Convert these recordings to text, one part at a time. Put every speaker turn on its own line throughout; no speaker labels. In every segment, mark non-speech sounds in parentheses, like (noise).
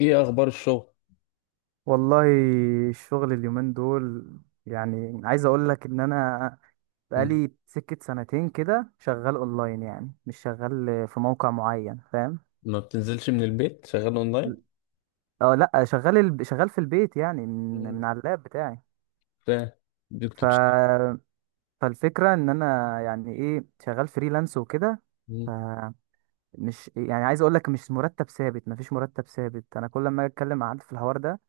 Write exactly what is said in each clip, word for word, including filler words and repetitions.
ايه اخبار الشغل؟
والله، الشغل اليومين دول يعني عايز اقول لك ان انا
مم.
بقالي سكة سنتين كده شغال اونلاين، يعني مش شغال في موقع معين، فاهم؟
ما بتنزلش من البيت شغال اونلاين؟
اه لا، شغال ال... شغال في البيت، يعني من من
مم.
على اللاب بتاعي.
ف- دي
ف
كنت بتشتغل؟
فالفكرة ان انا يعني ايه شغال فريلانس وكده.
مم.
فمش يعني عايز اقول لك، مش مرتب ثابت، مفيش مرتب ثابت. انا كل ما أجي اتكلم مع حد في الحوار ده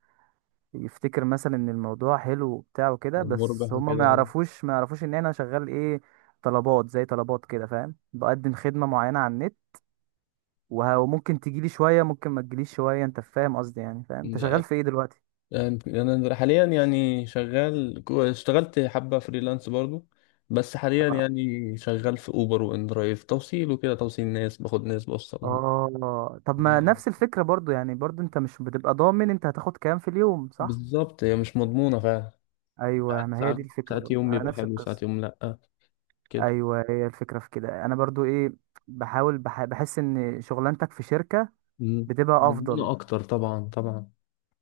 يفتكر مثلا ان الموضوع حلو وبتاع وكده،
مربح
بس هما ما
كده؟
يعرفوش ما يعرفوش ان انا شغال ايه. طلبات زي طلبات كده، فاهم؟ بقدم خدمة معينة على النت. وه- وممكن تجيلي شوية، ممكن ما تجيليش شوية. انت فاهم قصدي؟ يعني فاهم انت
مم.
شغال في ايه دلوقتي.
انا حاليا يعني شغال كو- اشتغلت حبة فريلانس برضو. بس حاليا
اه،
يعني شغال في اوبر وان درايف، توصيل وكده، توصيل ناس، باخد ناس بوصلهم.
آه. طب
يا
ما
رب.
نفس الفكرة برضو. يعني برضو انت مش بتبقى ضامن انت هتاخد كام في اليوم، صح؟
بالظبط، هي مش مضمونة فعلا.
ايوه،
ساعات
ما هي
ساعات
دي الفكرة
ساعات
برضو،
يوم
انا
بيبقى
نفس
حلو، ساعات
القصة.
يوم لأ. كده.
ايوه، هي الفكرة في كده. انا برضو ايه، بحاول بح... بحس ان شغلانتك في شركة
مم.
بتبقى افضل.
مضمونة اكتر طبعا طبعا.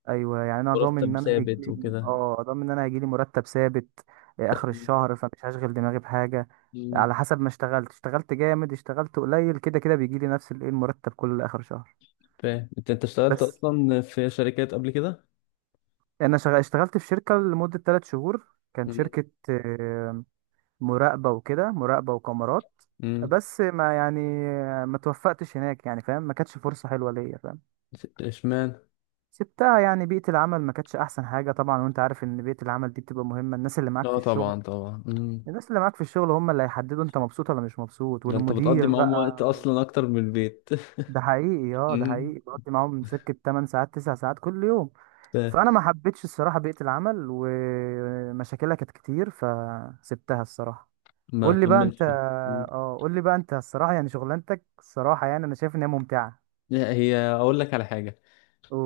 ايوه، يعني انا ضامن ان
مرتب
انا هيجي
ثابت
لي،
وكده.
اه، ضامن ان انا هيجي لي مرتب ثابت آه، اخر الشهر، فمش هشغل دماغي بحاجه.
مم.
على حسب ما اشتغلت، اشتغلت جامد اشتغلت قليل، كده كده بيجي لي نفس الايه المرتب كل اخر شهر.
فاهم انت انت اشتغلت
بس
اصلا في شركات قبل كده؟
انا شغ... اشتغلت في شركه لمده 3 شهور. كان
مم.
شركه آه، مراقبه وكده، مراقبه وكاميرات.
مم.
بس ما يعني ما توفقتش هناك، يعني فاهم، ما كانتش فرصه حلوه ليا، فاهم؟
اشمعنى؟
سبتها، يعني بيئة العمل ما كانتش أحسن حاجة طبعا، وأنت عارف إن بيئة العمل دي بتبقى مهمة، الناس اللي معاك في
اه
الشغل.
طبعا طبعا. مم.
الناس اللي معاك في الشغل هم اللي هيحددوا انت مبسوط ولا مش مبسوط،
ده انت بتقضي
والمدير
معاهم وقت
بقى.
اصلا اكتر من البيت (laughs)
ده حقيقي، اه ده
مم.
حقيقي، بقضي معاهم سكة 8 ساعات 9 ساعات كل يوم.
فاهم.
فانا ما حبيتش الصراحة بيئة العمل، ومشاكلها كانت كتير، فسبتها الصراحة.
ما
قول لي بقى انت.
كملش؟ مم.
اه، قول لي بقى انت الصراحة، يعني شغلانتك الصراحة، يعني انا شايف ان هي ممتعة.
لا، هي اقول لك على حاجه.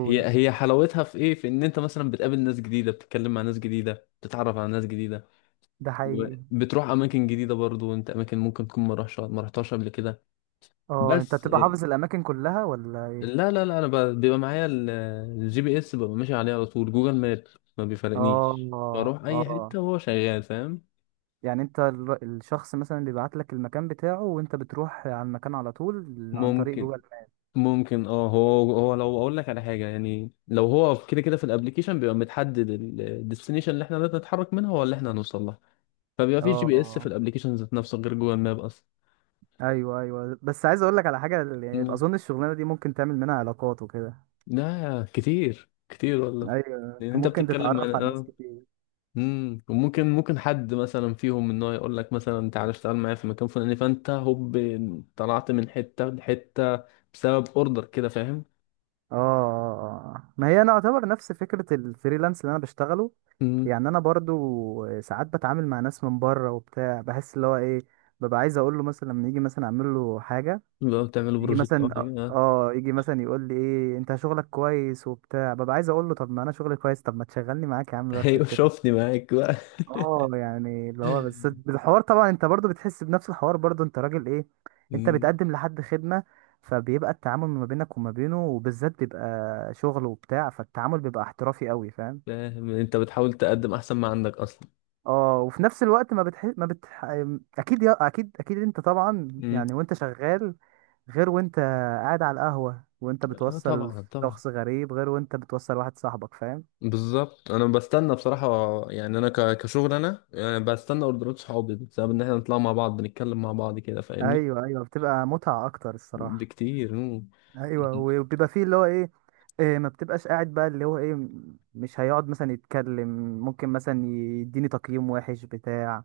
هي هي حلاوتها في ايه، في ان انت مثلا بتقابل ناس جديده، بتتكلم مع ناس جديده، بتتعرف على ناس جديده،
ده حقيقي.
وبتروح اماكن جديده برضو انت، اماكن ممكن تكون ما رحتش ما رحتهاش قبل كده.
اه، انت
بس.
بتبقى حافظ الاماكن كلها ولا ايه؟
لا لا لا، انا ب- بيبقى معايا ال- الجي بي اس، ببقى ماشي عليه على طول، جوجل ماب. ما بيفرقنيش،
اه
بروح اي
اه
حته وهو شغال فاهم.
يعني انت ال- الشخص مثلا بيبعت لك المكان بتاعه وانت بتروح على المكان على طول عن طريق
ممكن.
جوجل ماب؟
ممكن، اه هو هو لو اقول لك على حاجه، يعني لو هو كده كده في الابليكيشن بيبقى متحدد الديستنيشن اللي احنا لازم نتحرك منها ولا احنا هنوصل لها. فبيبقى
اه
في جي بي اس في
اه
الابليكيشن ذات نفسه، غير جوجل ماب اصلا.
ايوه ايوه، بس عايز اقول لك على حاجه، يعني
مم.
اظن الشغلانه دي ممكن تعمل منها علاقات وكده.
لا كتير كتير والله.
ايوه،
لان
انت
انت
ممكن
بتتكلم عن-
تتعرف على ناس
اه
كتير.
امم، وممكن ممكن حد مثلا فيهم ان هو يقول لك مثلا تعالى اشتغل معايا في مكان فلاني، فانت هوب، طلعت من حته لحته بسبب اوردر كده فاهم.
اه اه، اه. ما هي انا اعتبر نفس فكره الفريلانس اللي انا بشتغله.
امم.
يعني انا برضو ساعات بتعامل مع ناس من بره وبتاع، بحس اللي هو ايه، ببقى عايز اقول له مثلا لما يجي مثلا اعمل له حاجه.
بقى بتعملوا
يجي
بروجكت او
مثلا
حاجه، آه.
اه يجي مثلا يقول لي ايه انت شغلك كويس وبتاع، ببقى عايز اقول له طب ما انا شغلي كويس، طب ما تشغلني معاك يا عم بقى
(laughs)
في
ايوه،
شركتك.
شوفني معاك بقى
اه،
(laughs)
يعني اللي هو بس الحوار طبعا، انت برضو بتحس بنفس الحوار برضو، انت راجل ايه، انت
امم.
بتقدم لحد خدمة. فبيبقى التعامل ما بينك وما بينه وبالذات بيبقى شغل وبتاع، فالتعامل بيبقى احترافي قوي، فاهم؟
فاهم، انت بتحاول تقدم احسن ما عندك اصلا.
اه، وفي نفس الوقت ما بتح ما بتح اكيد يا... اكيد اكيد انت طبعا،
امم.
يعني وانت شغال غير وانت قاعد على القهوة، وانت
اه
بتوصل
طبعا طبعا.
شخص غريب غير وانت بتوصل واحد صاحبك، فاهم؟
بالظبط، انا بستنى بصراحه، يعني انا ك- كشغل انا يعني بستنى اوردرات صحابي بسبب ان احنا نطلع مع بعض، نتكلم مع بعض كده، فاهمني.
ايوه ايوه، بتبقى متعة اكتر الصراحة.
بكتير، مم.
ايوه، وبيبقى فيه اللي هو ايه، إيه ما بتبقاش قاعد بقى اللي هو ايه، م- مش هيقعد مثلا يتكلم، ممكن مثلا يديني تقييم وحش بتاع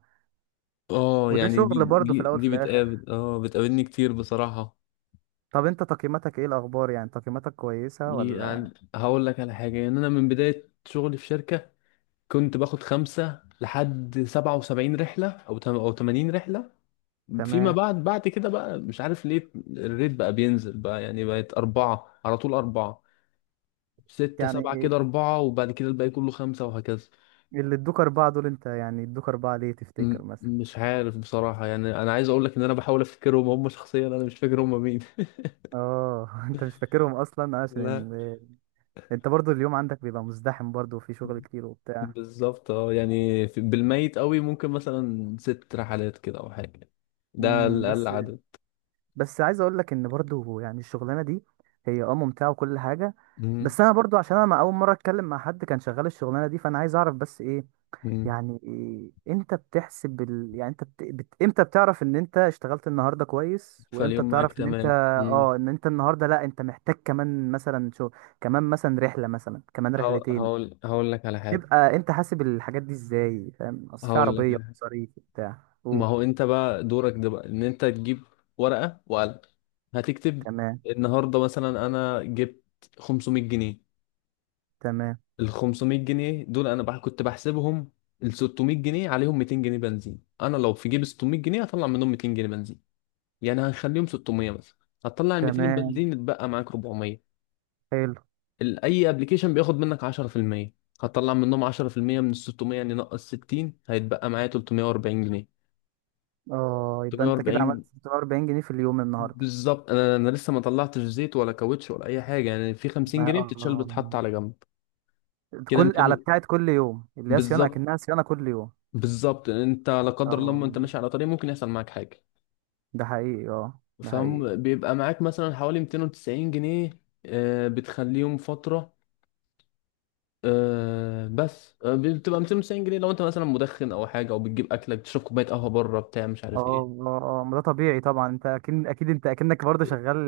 اه،
وده
يعني دي
شغل برضه في
دي
الاول في
دي
الاخر.
بتقابل، اه بتقابلني كتير بصراحة.
طب انت تقييماتك ايه الاخبار، يعني تقييماتك كويسة ولا؟
يعني هقول لك على حاجة، يعني أنا من بداية شغلي في شركة كنت باخد خمسة لحد سبعة وسبعين رحلة أو تم- أو تمانين رحلة. فيما
تمام.
بعد، بعد كده بقى مش عارف ليه، الريت بقى بينزل بقى، يعني بقت أربعة على طول، أربعة، ستة، سبعة،
يعني
كده أربعة، وبعد كده الباقي كله خمسة وهكذا.
اللي ادوك أربعة دول، أنت يعني ادوك أربعة ليه
م-
تفتكر مثلا؟
مش عارف بصراحة، يعني أنا عايز أقول لك إن أنا بحاول أفتكرهم، هم شخصيا أنا مش فاكر هم مين.
اه (laughs) أنت مش فاكرهم أصلا آه،
(laughs)
عشان
لا.
ال... أنت برضو اليوم عندك بيبقى مزدحم برضو وفي شغل كتير وبتاع.
بالظبط، اه، يعني في- بالميت قوي ممكن مثلا ست رحلات كده او حاجه، ده
امم،
الاقل
بس.
عدد.
بس عايز أقول لك إن برضو، يعني الشغلانة دي هي اه ممتعة وكل حاجة،
مم.
بس أنا برضو عشان أنا ما أول مرة أتكلم مع حد كان شغال الشغلانة دي، فأنا عايز أعرف بس إيه
مم.
يعني امتى بتحسب ال... يعني انت بت... بت... امتى بتعرف ان انت اشتغلت النهارده كويس، وامتى
فاليوم معاك
بتعرف ان انت
تمام، مم.
اه ان انت النهارده لا انت محتاج كمان مثلا شو كمان مثلا رحله، مثلا كمان
هقول
رحلتين.
هقول هقول لك على حاجة
تبقى انت حاسب الحاجات دي ازاي، فاهم؟ اصل في
هقول لك
عربيه
على حاجة.
ومصاريف بتاع
ما
اوه،
هو انت بقى دورك ده بقى ان انت تجيب ورقه وقلم، هتكتب
تمام
النهارده مثلا انا جبت خمسمائة جنيه.
تمام
ال خمسمائة جنيه دول انا بح كنت بحسبهم ال ستمائة جنيه، عليهم ميتين جنيه بنزين. انا لو في جيب ستمية جنيه، هطلع منهم ميتين جنيه بنزين، يعني هنخليهم ستمية مثلا، هتطلع ال ميتين
تمام،
الباقيين يتبقى معاك اربعمائة.
حلو.
ال- اي ابلكيشن بياخد منك عشرة في المية، هتطلع منهم عشرة في المية من ال ستمية، يعني نقص ستين، هيتبقى معايا تلتمية واربعين جنيه.
اه، يبقى انت كده
تلتمية واربعين،
عملت ستة واربعين جنيه في اليوم النهارده.
بالظبط. انا انا لسه ما طلعتش زيت ولا كاوتش ولا اي حاجه، يعني في 50
ما
جنيه بتتشال
اه،
بتتحط على جنب، كده
كل
ميتين.
على
و-
بتاعت كل يوم اللي هي صيانه،
بالظبط.
اكنها صيانه كل يوم.
بالظبط، انت لا قدر الله
اه،
لما انت ماشي على طريق ممكن يحصل معاك حاجه،
ده حقيقي، اه ده حقيقي.
فبيبقى معاك مثلا حوالي ميتين وتسعين جنيه، آه، بتخليهم فتره. أه بس آه، بتبقى ميتين وتسعين جنيه لو انت مثلا مدخن او حاجه، او بتجيب اكلك، بتشرب كوبايه قهوه بره بتاع، مش
اه
عارف ايه.
اه، اه ما ده طبيعي طبعا، انت اكيد اكيد انت اكنك برضه شغال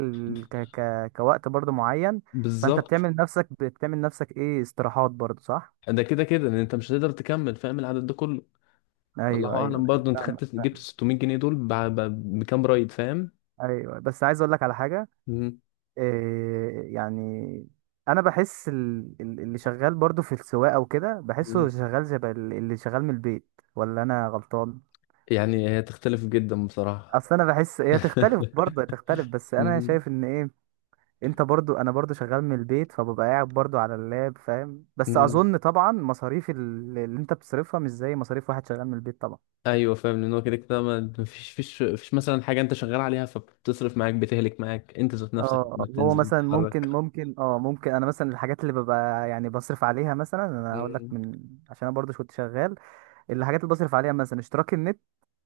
ك ك كوقت برضه معين. فانت
بالظبط،
بتعمل نفسك بتعمل نفسك ايه، استراحات برضه، صح؟
ده كده كده ان انت مش هتقدر تكمل فاهم العدد ده كله.
ايوه
الله
ايوه،
اعلم برضه انت
فاهم
خدت جبت
فاهم.
ستمية جنيه دول ب- ب- بكام رايد فاهم.
ايوه، بس عايز اقول لك على حاجه.
مم.
إيه يعني، انا بحس ال- ال- اللي شغال برضه في السواقه وكده
مم.
بحسه شغال شبه ال- اللي شغال من البيت، ولا انا غلطان؟
يعني هي تختلف جدا بصراحه.
اصل انا بحس هي تختلف برضه، تختلف،
(laughs)
بس انا
مم.
شايف ان ايه، انت برضو، انا برضو شغال من البيت فببقى قاعد برضو على اللاب، فاهم؟ بس
مم.
اظن طبعا مصاريف ال- اللي انت بتصرفها مش زي مصاريف واحد شغال من البيت طبعا.
ايوه فاهم، لان هو كده كده ما فيش فيش فيش مثلا حاجه انت شغال عليها فبتصرف معاك، بتهلك معاك انت ذات نفسك لما
اه، هو
بتنزل
مثلا ممكن،
تتحرك.
ممكن اه ممكن انا مثلا الحاجات اللي ببقى يعني بصرف عليها، مثلا انا هقول لك من، عشان انا برضو كنت شغال. الحاجات اللي بصرف عليها مثلا اشتراك النت،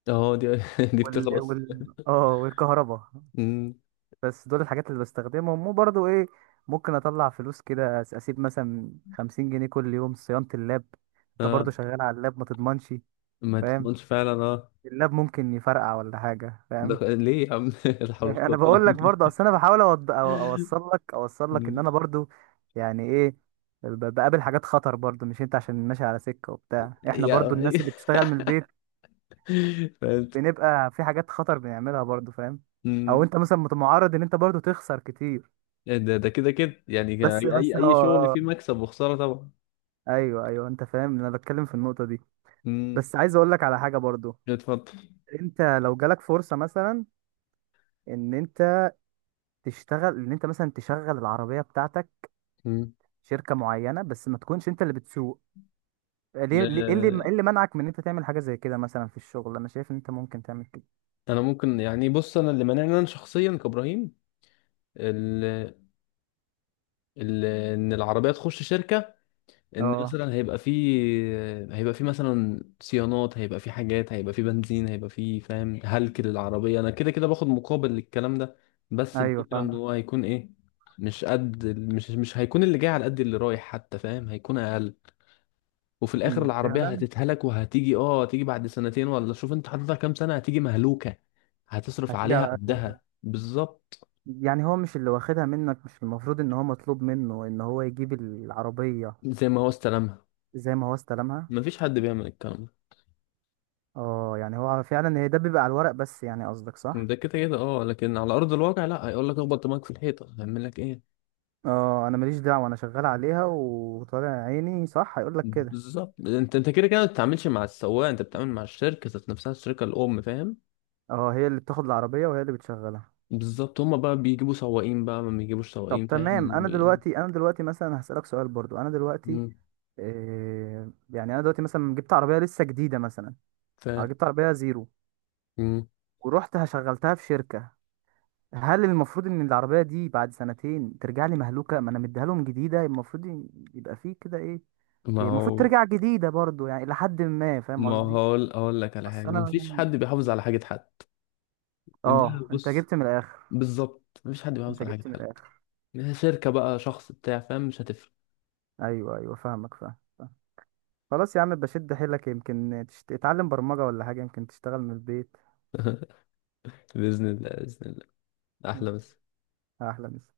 اه دي (laughs) دي
وال
بتخلص.
وال اه والكهرباء.
أمم،
بس دول الحاجات اللي بستخدمهم، وبرضو ايه، ممكن اطلع فلوس كده أس- اسيب مثلا خمسين جنيه كل يوم صيانة اللاب. انت
اه
برضو شغال على اللاب، ما تضمنش،
ما
فاهم؟
تضمنش فعلا، اه.
اللاب ممكن يفرقع ولا حاجه، فاهم؟
ده ليه يا عم (laughs) لا
(laughs)
حول ولا
انا
قوة إلا
بقول لك
بالله.
برضه، اصل انا بحاول أوض- أو- اوصل لك، اوصل لك ان
أمم،
انا برضه يعني ايه، ب- بقابل حاجات خطر برضه. مش انت عشان ماشي على سكه وبتاع، احنا برضه
يا
الناس اللي بتشتغل من البيت
(laughs) فهمت.
بنبقى في حاجات خطر بنعملها برضه، فاهم؟ او
أمم،
انت مثلا مت- معرض ان انت برضه تخسر كتير.
ده ده كده كده يعني
بس
اي
بس اه
اي شغل
آه.
فيه مكسب وخسارة طبعا.
ايوه ايوه، انت فاهم انا بتكلم في النقطه دي.
أمم،
بس عايز اقول لك على حاجه برضه.
اتفضل.
انت لو جالك فرصه مثلا ان انت تشتغل، ان انت مثلا تشغل العربيه بتاعتك
أمم.
شركة معينة، بس ما تكونش انت اللي بتسوق. ليه ليه- ايه اللي،
لا،
ايه اللي منعك من ان انت تعمل حاجة زي كده مثلا في الشغل؟ انا شايف ان انت ممكن تعمل كده.
انا ممكن يعني، بص انا اللي مانعني انا شخصيا كابراهيم، ال- ال- ان العربيه تخش شركه، ان
اه،
مثلا هيبقى في، هيبقى في مثلا صيانات، هيبقى في حاجات، هيبقى في بنزين، هيبقى في فاهم، هلك للعربية. انا كده كده باخد مقابل للكلام ده، بس
ايوه
الفكرة ان
فاهمك.
هو هيكون ايه، مش قد، مش مش هيكون اللي جاي على قد اللي رايح حتى فاهم، هيكون اقل. وفي الاخر
أمم،
العربية
فعلا.
هتتهلك وهتيجي اه هتيجي بعد سنتين، ولا شوف انت حاططها كام سنة، هتيجي مهلوكة. هتصرف
هتيجي
عليها
على أكل.
قدها بالظبط.
يعني هو مش اللي واخدها منك مش المفروض ان هو مطلوب منه ان هو يجيب العربية
زي ما هو استلمها.
زي ما هو استلمها؟
مفيش حد بيعمل الكلام ده.
اه يعني هو فعلا هي ده بيبقى على الورق بس، يعني قصدك صح.
ده كده كده، اه لكن على ارض الواقع لا، هيقول لك اخبط دماغك في الحيطه، هيعمل لك ايه؟
اه انا ماليش دعوة، انا شغال عليها وطالع عيني، صح؟ هيقول لك كده.
بالظبط، انت انت كده كده ما بتتعاملش مع السواق، انت بتتعامل مع الشركه ذات نفسها، الشركه الام فاهم.
اه، هي اللي بتاخد العربية وهي اللي بتشغلها.
بالظبط، هما بقى بيجيبوا سواقين بقى، ما بيجيبوش
طب
سواقين
تمام، انا
فاهم.
دلوقتي، انا دلوقتي مثلا هسألك سؤال برضو، انا دلوقتي
مم.
إيه يعني، انا دلوقتي مثلا جبت عربية لسه جديدة مثلا،
ف
أو جبت عربية زيرو،
مم.
ورحت هشغلتها في شركة. هل المفروض ان العربية دي بعد سنتين ترجع لي مهلوكة؟ ما انا مديها لهم جديدة، المفروض ي- يبقى فيه كده ايه،
ما
هي المفروض
هو
ترجع جديدة برضو يعني لحد ما، فاهم
ما
قصدي؟
هو اقول لك على
بس
حاجه
انا
مفيش
مثلا
حد بيحافظ على حاجه حد. ده
اه، انت
بص،
جبت من الاخر،
بالظبط مفيش حد بيحافظ
انت
على حاجه
جبت من
حد،
الاخر.
شركه بقى شخص بتاع فاهم، مش هتفرق.
ايوه ايوه، فاهمك، فاهم فاهم. خلاص يا عم، بشد حيلك، يمكن تشت... تتعلم برمجة ولا حاجة، يمكن تشتغل من البيت.
باذن الله باذن الله.
مم.
احلى بس.
احلى مسا